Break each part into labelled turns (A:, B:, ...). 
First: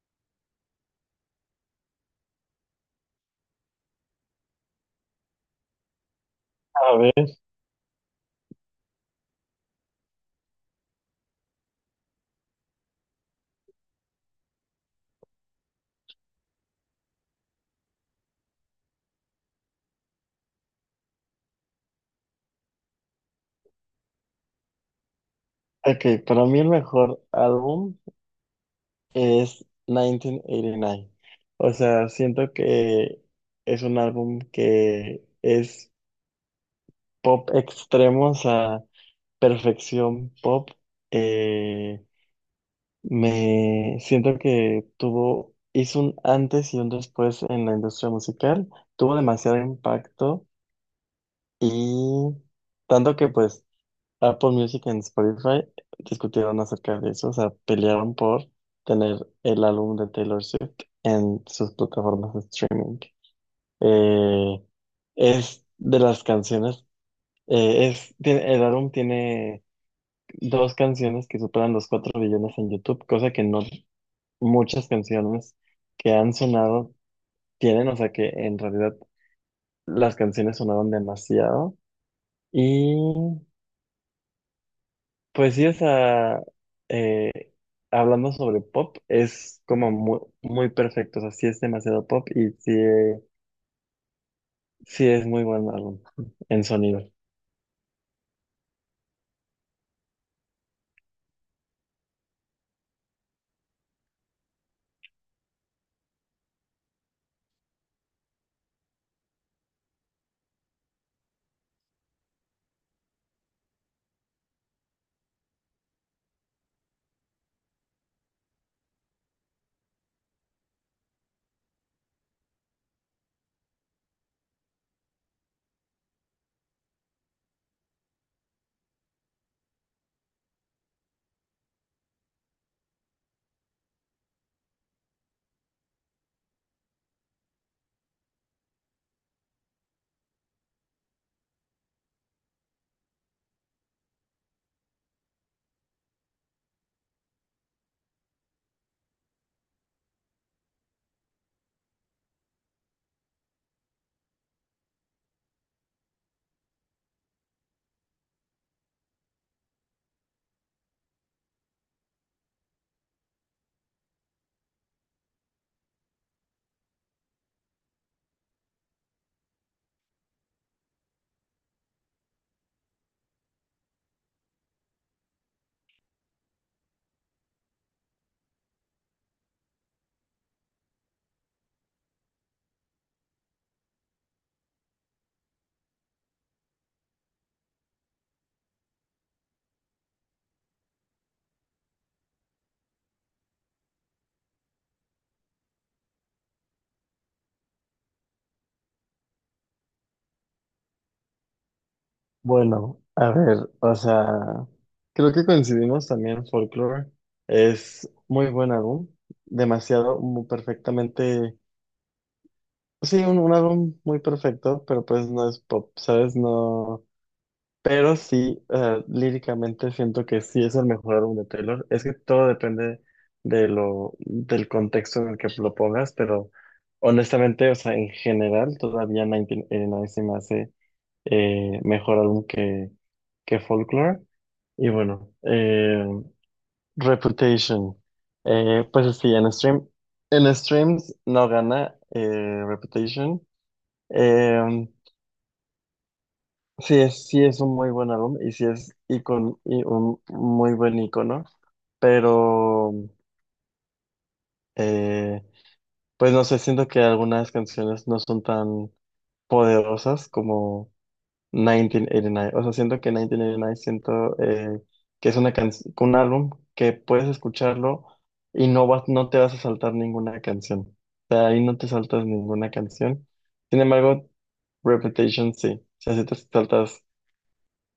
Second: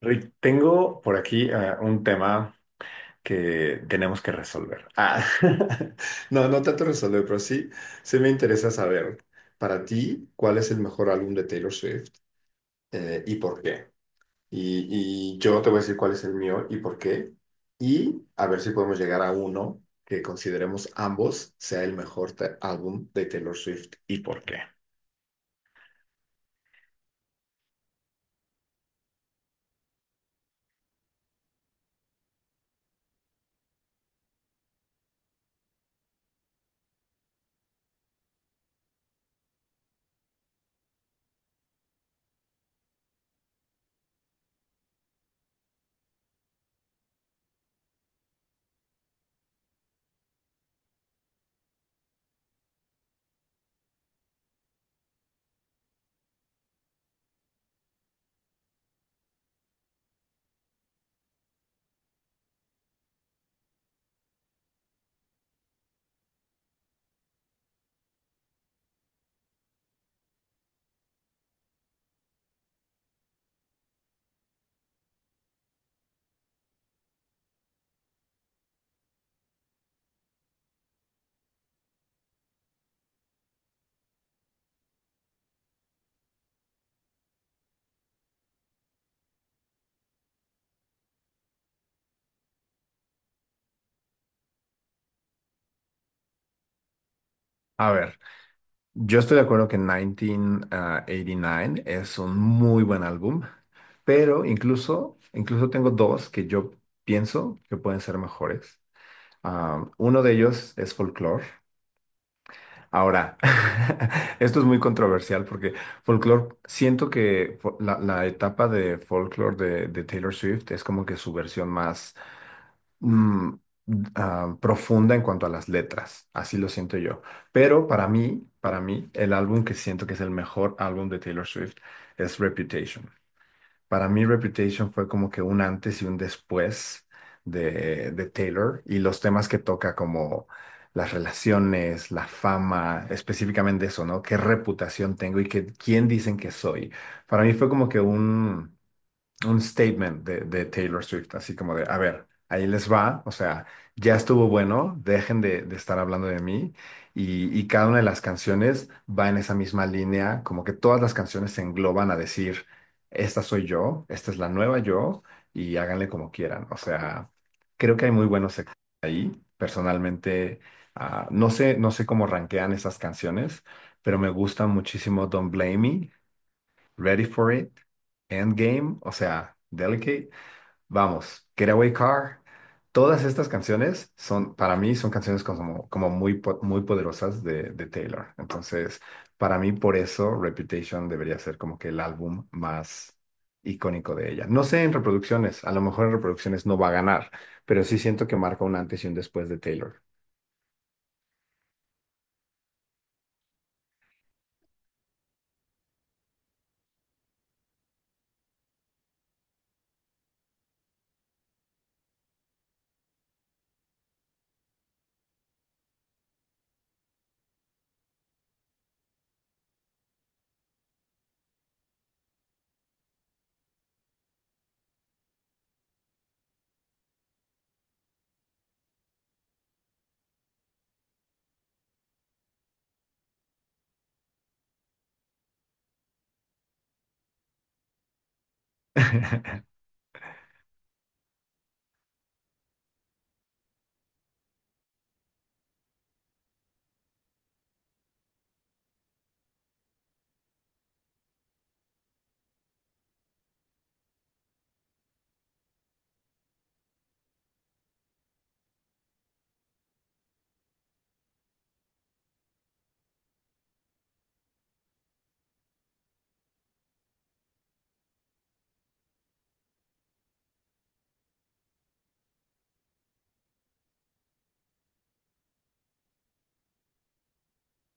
A: Rick, tengo por aquí un tema que tenemos que resolver. Ah, no, no tanto
B: A
A: resolver,
B: ver,
A: pero sí, sí me interesa saber para ti cuál es el mejor álbum de Taylor Swift y por qué. Y yo te voy a decir cuál es el mío y por qué. Y a ver si podemos llegar a uno que consideremos ambos sea el mejor álbum de Taylor Swift y por qué.
B: ok, para mí el mejor álbum es 1989. O sea, siento que es un álbum que es pop extremo, o sea, perfección pop. Eh, Me siento que tuvo, hizo un antes y un después en la industria musical, tuvo demasiado impacto y tanto que pues Apple Music en Spotify discutieron acerca de eso, o sea, pelearon por tener el álbum de Taylor Swift en sus plataformas de streaming. Eh, es de las canciones, es, el álbum tiene dos canciones que superan los 4 billones en YouTube, cosa que no muchas canciones que han sonado tienen, o sea que en realidad las canciones sonaron demasiado. Y pues sí, o sea, eh, hablando sobre pop, es como muy, muy perfecto, o sea, sí es demasiado pop y sí, sí es muy buen álbum en sonido.
A: A ver, yo estoy de acuerdo que 1989 es un muy buen álbum, pero incluso tengo dos que yo pienso que pueden ser mejores. Ah, uno de ellos es Folklore. Ahora, esto es muy controversial porque folklore, siento que la etapa de folklore de Taylor Swift es como que su versión más mm, profunda en cuanto a las letras, así lo siento yo. Pero para mí, el álbum que siento que es el mejor álbum de Taylor Swift es Reputation. Para mí Reputation fue como que un antes y un después de Taylor y los temas que toca como las relaciones, la fama, específicamente eso, ¿no? ¿Qué reputación tengo y quién dicen que soy? Para mí fue como que un statement de Taylor Swift, así como de, a ver, ahí les va, o sea, ya estuvo bueno, dejen de estar hablando de mí y cada una de las canciones va en esa misma línea, como que todas las canciones se engloban a decir, esta soy yo, esta es la nueva yo y háganle como quieran, o sea, creo que hay muy buenos ahí, personalmente, no sé cómo rankean esas canciones, pero me gusta muchísimo Don't Blame Me, Ready for It, Endgame, o sea, Delicate, vamos, Getaway Car. Todas estas canciones son, para mí, son canciones como muy, muy poderosas de Taylor. Entonces, para mí, por eso Reputation debería ser como que el álbum más icónico de ella. No sé en reproducciones, a lo mejor en reproducciones no va a ganar, pero sí siento que marca un antes y un después de Taylor.
B: Bueno, a ver, o sea, creo que coincidimos también, Folklore es muy buen álbum, demasiado, muy perfectamente, sí, un álbum muy perfecto, pero pues no es pop, ¿sabes? No. Pero sí, líricamente siento que sí es el mejor álbum de Taylor. Es que todo depende del contexto en el que lo pongas, pero honestamente, o sea, en general, todavía 1989 se me hace mejor álbum que Folklore. Y bueno, Reputation. Pues sí, en stream, en streams no gana Reputation. Em, sí es un muy buen álbum y sí es icon, y un muy buen icono, pero eh, pues no sé, siento que algunas canciones no son tan poderosas como 1989. O sea, siento que 1989 siento que es una un álbum que puedes escucharlo y no vas, no te vas a saltar ninguna canción. O sea, ahí no te saltas ninguna canción. Sin embargo, Reputation sí. O sea, sí te saltas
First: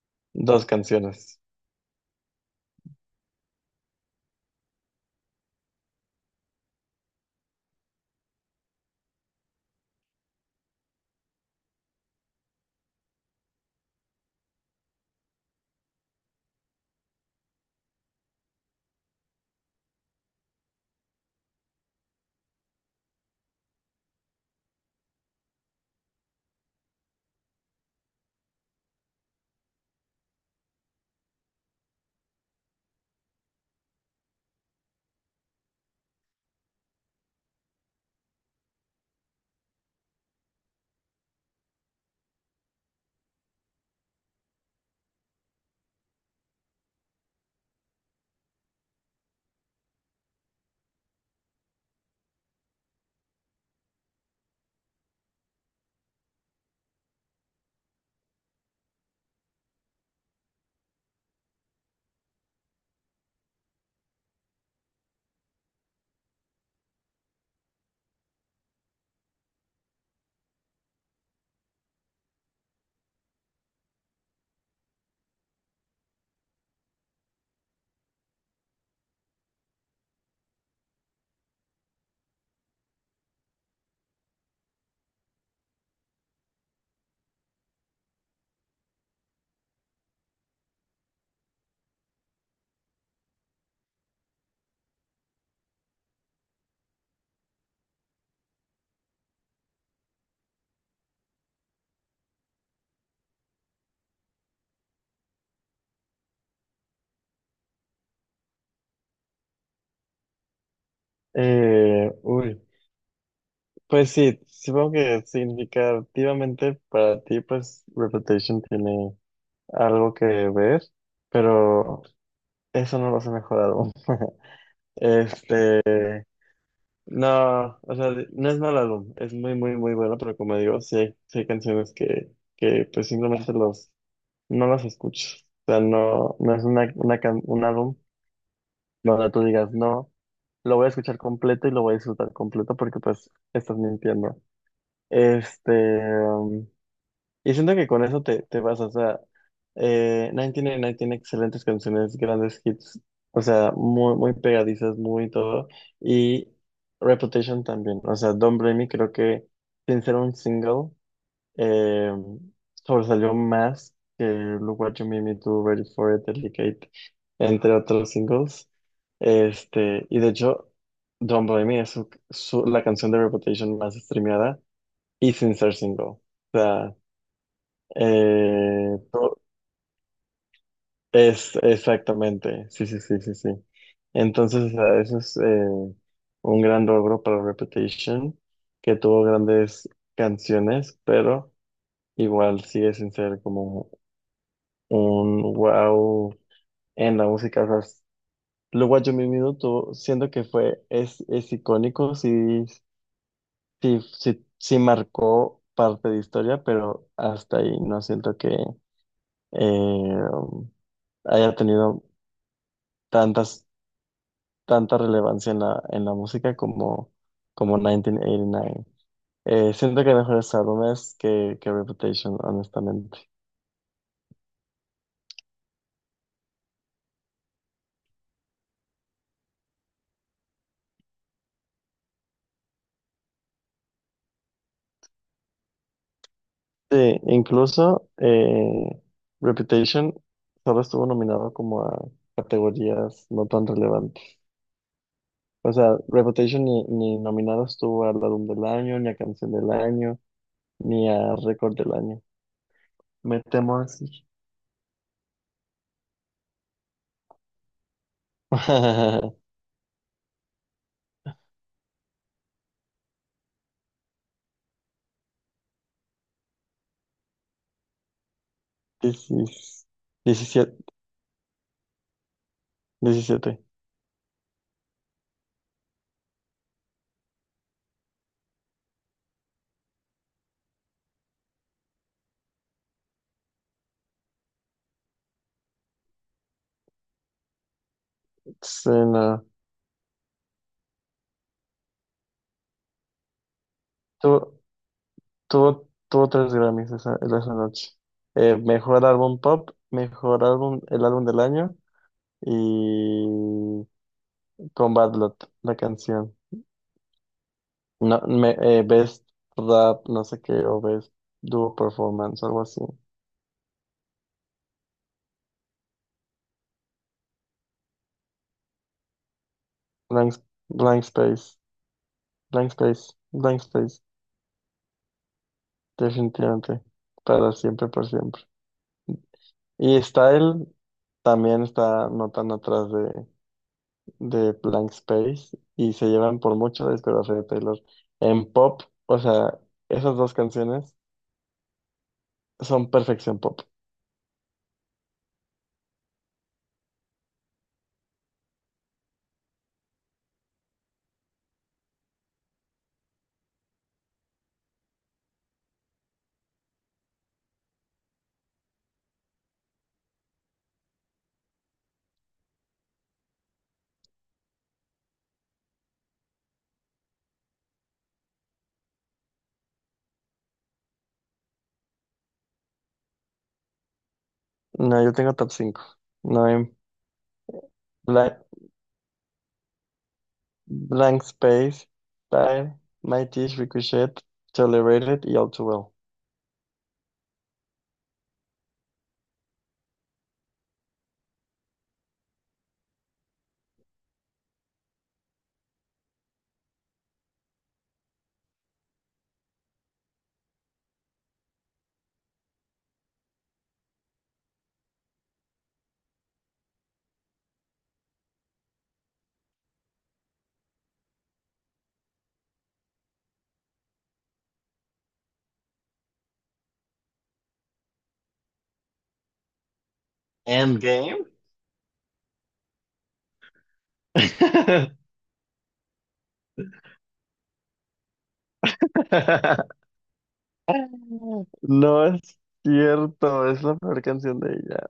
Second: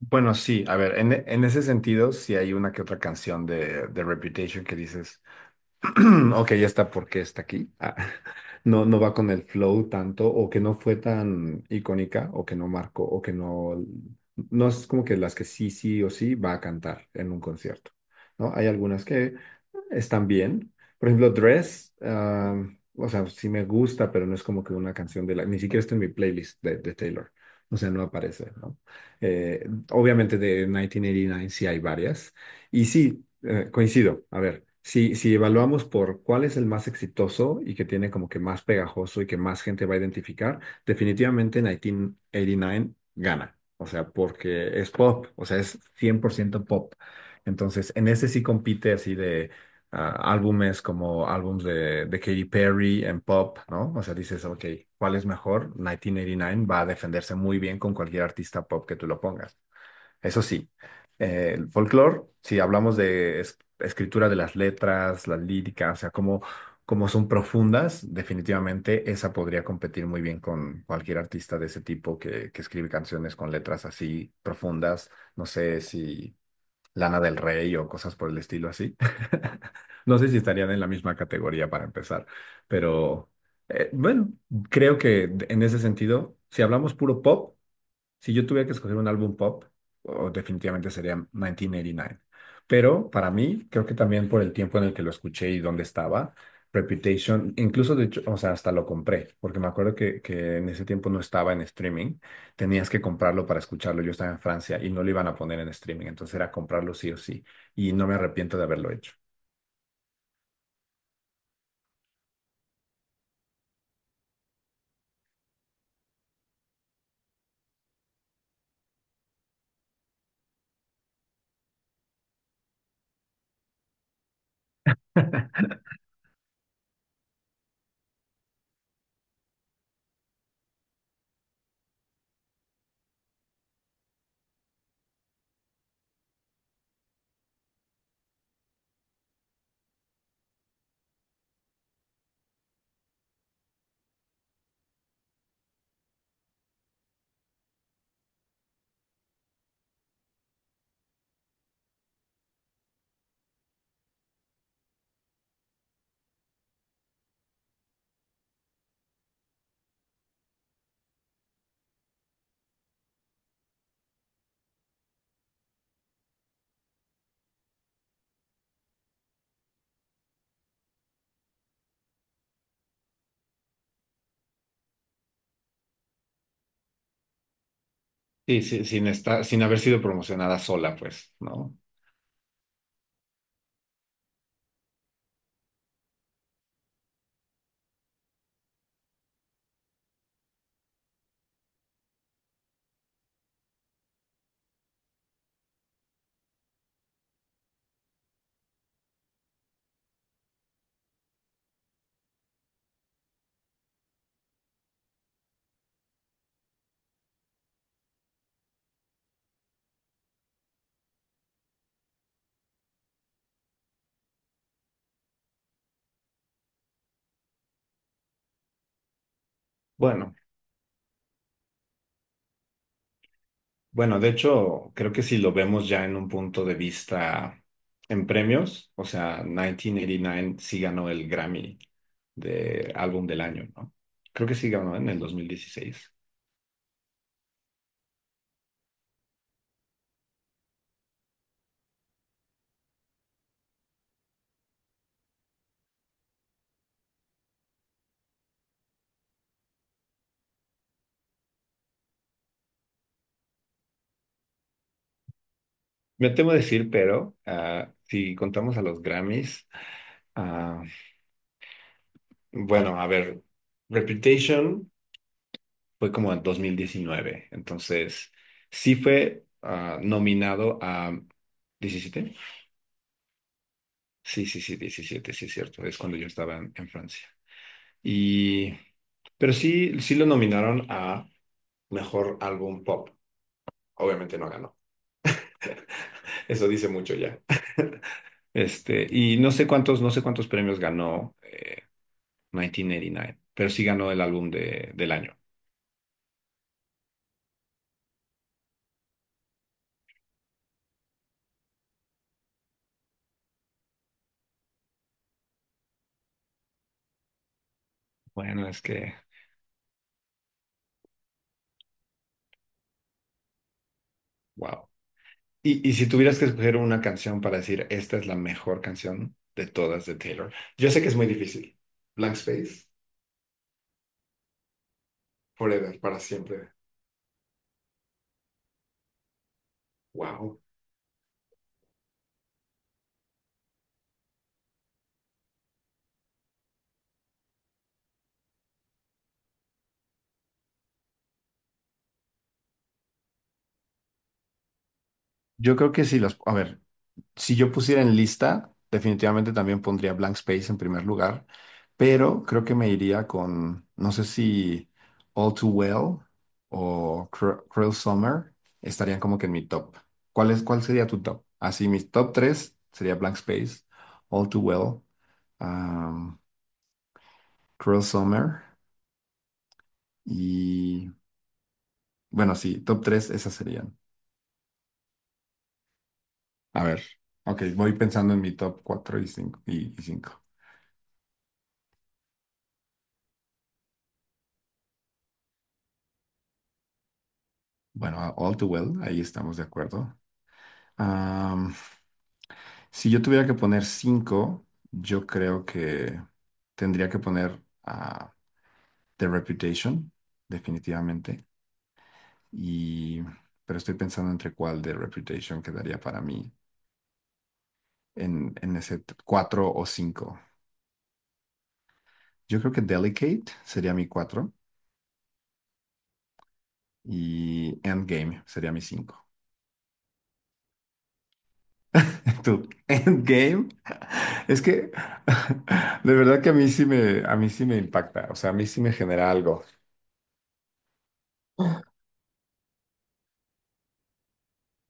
A: Bueno, sí,
B: dos
A: a ver, en,
B: canciones.
A: en ese sentido, sí hay una que otra canción de Reputation que dices. Ok, ya está porque está aquí. Ah, no va con el flow tanto, o que no fue tan icónica, o que no marcó, o que no. No es como que las que sí, sí o sí va a cantar en un concierto, ¿no? Hay algunas que están bien. Por ejemplo, Dress, o sea, sí me gusta, pero no es como que una canción de la. Ni siquiera está en mi playlist de Taylor. O sea, no aparece, ¿no? Eh, obviamente de 1989 sí hay varias y sí, coincido. A ver, si evaluamos por cuál es el más exitoso y que tiene como que más pegajoso y que más gente va a identificar, definitivamente en 1989 gana. O sea, porque es pop, o sea, es 100% pop. Entonces, en ese sí compite así de álbumes como álbumes de Katy Perry en pop, ¿no? O sea, dices, ok, ¿cuál es mejor? 1989 va a defenderse muy bien con cualquier artista pop que tú lo pongas. Eso sí, el folclore, si hablamos de escritura de las letras, las líricas, o sea, cómo son profundas, definitivamente esa podría competir muy bien con cualquier artista de ese tipo que escribe canciones con letras así profundas. No sé si Lana del Rey o cosas por el estilo así. No sé si estarían en la misma categoría para empezar, pero bueno, creo que en ese sentido, si hablamos puro pop, si yo tuviera que escoger un álbum pop, oh, definitivamente sería 1989. Pero para mí, creo que también por el tiempo en el que lo escuché y dónde estaba, Reputation, incluso de hecho, o sea, hasta lo compré, porque me acuerdo que en ese tiempo no estaba en streaming, tenías que comprarlo para escucharlo. Yo estaba en Francia y no lo iban a poner en streaming, entonces era comprarlo sí o sí, y no me arrepiento de haberlo hecho.
B: Uy, pues sí, supongo que significativamente para ti, pues Reputation tiene algo que ver, pero eso no lo hace mejor álbum. Este, no, o sea, no es mal álbum, es muy, muy, muy bueno, pero como digo, sí hay canciones que pues simplemente los, no las escuchas. O sea, no, no es un álbum donde tú digas, no, lo voy a escuchar completo y lo voy a disfrutar completo porque pues estás mintiendo. Este, um, y siento que con eso te, te vas, o sea, 1989 tiene excelentes canciones, grandes hits, o sea, muy, muy pegadizas, muy todo, y Reputation también, o sea, Don't Blame Me creo que sin ser un single, eh, sobresalió más que Look What You Made Me Do, Ready For It, Delicate, entre otros singles, este, y de hecho, Don't Blame Me es la canción de Reputation más streameada, y sin ser single. O sea,
A: Sí, sí,
B: eh,
A: sin
B: to-
A: estar, sin haber sido promocionada sola, pues,
B: es
A: ¿no?
B: exactamente, sí, sí, sí, sí, sí. Entonces, o sea, eso es un gran logro para Reputation, que tuvo grandes canciones, pero igual sigue sin ser como un wow en la música. O sea, luego What You Made Me Do siento que fue, es icónico, sí, sí, sí, sí marcó parte de historia, pero hasta ahí no siento que eh, haya tenido tantas, tanta relevancia en la música como, como 1989. Siento que hay
A: Bueno.
B: mejores álbumes que Reputation, honestamente.
A: Bueno, de hecho, creo que si lo vemos ya en un punto de vista en premios, o sea, 1989 sí ganó el Grammy de álbum del año, ¿no? Creo que sí ganó en el 2016.
B: Sí, incluso Reputation solo estuvo nominado como a categorías no tan relevantes. O sea, Reputation ni, ni nominado estuvo al álbum del año, ni a canción del año, ni a récord del año. Me temo así.
A: Me temo decir, pero si contamos a los Grammys, ah, bueno, a ver, Reputation fue como en 2019, entonces sí fue
B: diecisiete
A: nominado a 17.
B: diecisiete.
A: Sí, sí, sí, 17, sí es cierto, es cuando yo estaba en Francia. Y, pero sí, sí lo nominaron a mejor álbum pop. Obviamente no ganó. Eso dice mucho ya.
B: Sí,
A: Este, y
B: no.
A: no sé cuántos premios ganó 1989, pero sí ganó el álbum
B: Tuvo,
A: de, del año.
B: tuvo tres Grammys esa, esa noche. Mejor álbum pop, mejor álbum, el álbum del año y con Bad Lot, la canción. No,
A: Bueno, es que,
B: Best Rap, no sé qué, o Best Duo Performance, algo así.
A: wow. Y si tuvieras que escoger una canción para decir, esta es la mejor canción de todas de
B: Blank,
A: Taylor, yo sé
B: Blank
A: que es muy
B: Space,
A: difícil. Blank Space,
B: Blank Space,
A: Forever, para siempre.
B: definitivamente. Para siempre, por siempre. Y
A: Wow.
B: Style también está no tan atrás de Blank Space y se llevan por mucho la discografía de Taylor. En pop, o sea, esas dos canciones son perfección pop.
A: Yo creo que sí las, a ver, si yo pusiera en lista, definitivamente también pondría Blank Space en primer lugar, pero creo que me iría con, no sé si All Too Well o Cruel Summer estarían como que en mi top. ¿Cuál es, cuál sería tu top? Así, mis top tres sería Blank Space, All Too Well, um, Cruel Summer y, bueno, sí, top tres esas serían.
B: No, yo tengo top 5. No, en
A: A ver, ok, voy pensando en
B: Bla-
A: mi top cuatro y cinco. Y cinco.
B: Blank Space, Time, My Teeth, Ricochet, Tolerated y All Too Well.
A: Bueno, All Too Well, ahí estamos de acuerdo. Am, si yo tuviera que poner cinco, yo creo que tendría que poner a The Reputation, definitivamente. Y, pero estoy pensando entre cuál The Reputation quedaría para mí en ese cuatro o cinco. Yo creo que Delicate sería mi cuatro y Endgame sería mi cinco.
B: Endgame.
A: Tú, Endgame. Es que de verdad que a mí sí me impacta, o sea, a mí sí me genera algo.
B: No es cierto, es la peor canción de ella.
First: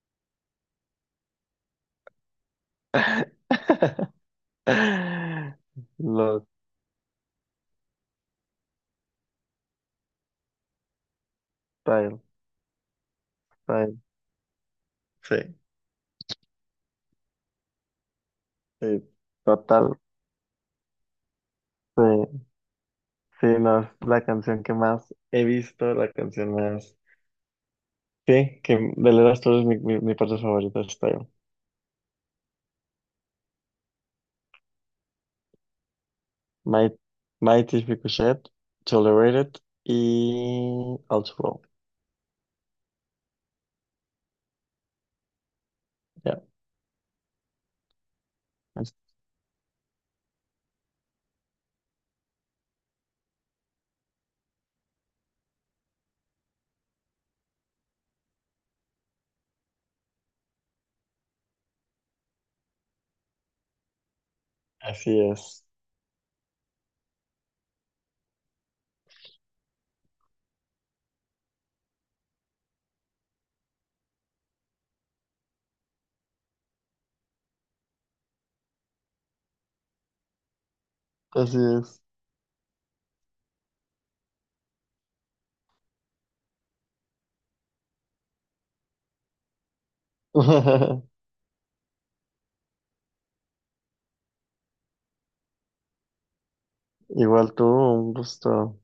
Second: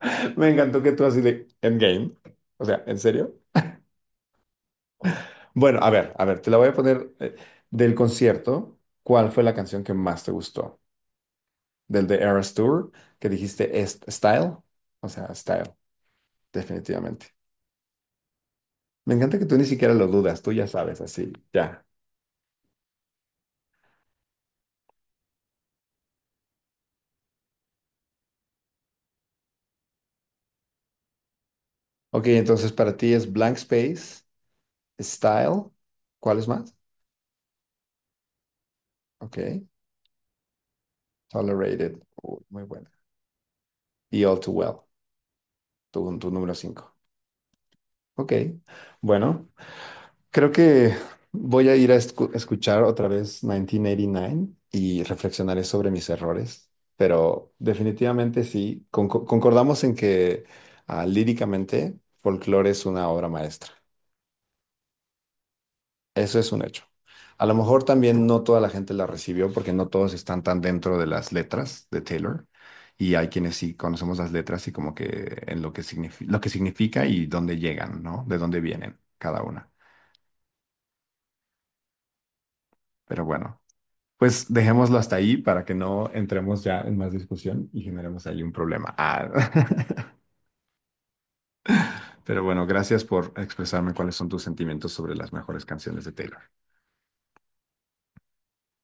A: Me encantó que tú así de Endgame. O sea, ¿en serio? Bueno, a ver,
B: Los
A: te la voy a poner del concierto. ¿Cuál fue la canción que más te gustó? Del The
B: Time,
A: Eras Tour, que dijiste es
B: Time,
A: Style. O sea,
B: sí.
A: Style, definitivamente.
B: Sí,
A: Me encanta que tú ni siquiera
B: total.
A: lo dudas, tú ya sabes, así, ya.
B: Sí, sí, no, es la canción que más he visto, la canción más. Sí, que de Led Zeppelin es mi parte favorita, está yo.
A: Ok, entonces para ti es Blank Space, Style. ¿Cuál es más?
B: My, Mighty Ricochet,
A: Ok,
B: Tolerated y Outlaw.
A: Tolerated. Uy, muy buena. Y All Too Well, tu
B: Ya,
A: número 5. Ok, bueno. Creo que voy a ir a escuchar otra vez 1989 y nueve y reflexionaré sobre mis errores, pero definitivamente sí, concordamos en que líricamente Folklore es una obra maestra.
B: así es.
A: Eso es un hecho. A lo mejor también no toda la gente la recibió porque no todos están tan dentro de las letras de Taylor y hay quienes sí conocemos las letras y como que en lo que lo que significa y dónde llegan, ¿no? De dónde vienen cada una.
B: Así es.
A: Pero bueno. Pues dejémoslo hasta ahí para que no entremos ya en más discusión y generemos ahí un problema. Ah. Pero bueno, gracias por expresarme cuáles son tus sentimientos sobre las mejores canciones de Taylor.
B: Igual tú, un gusto.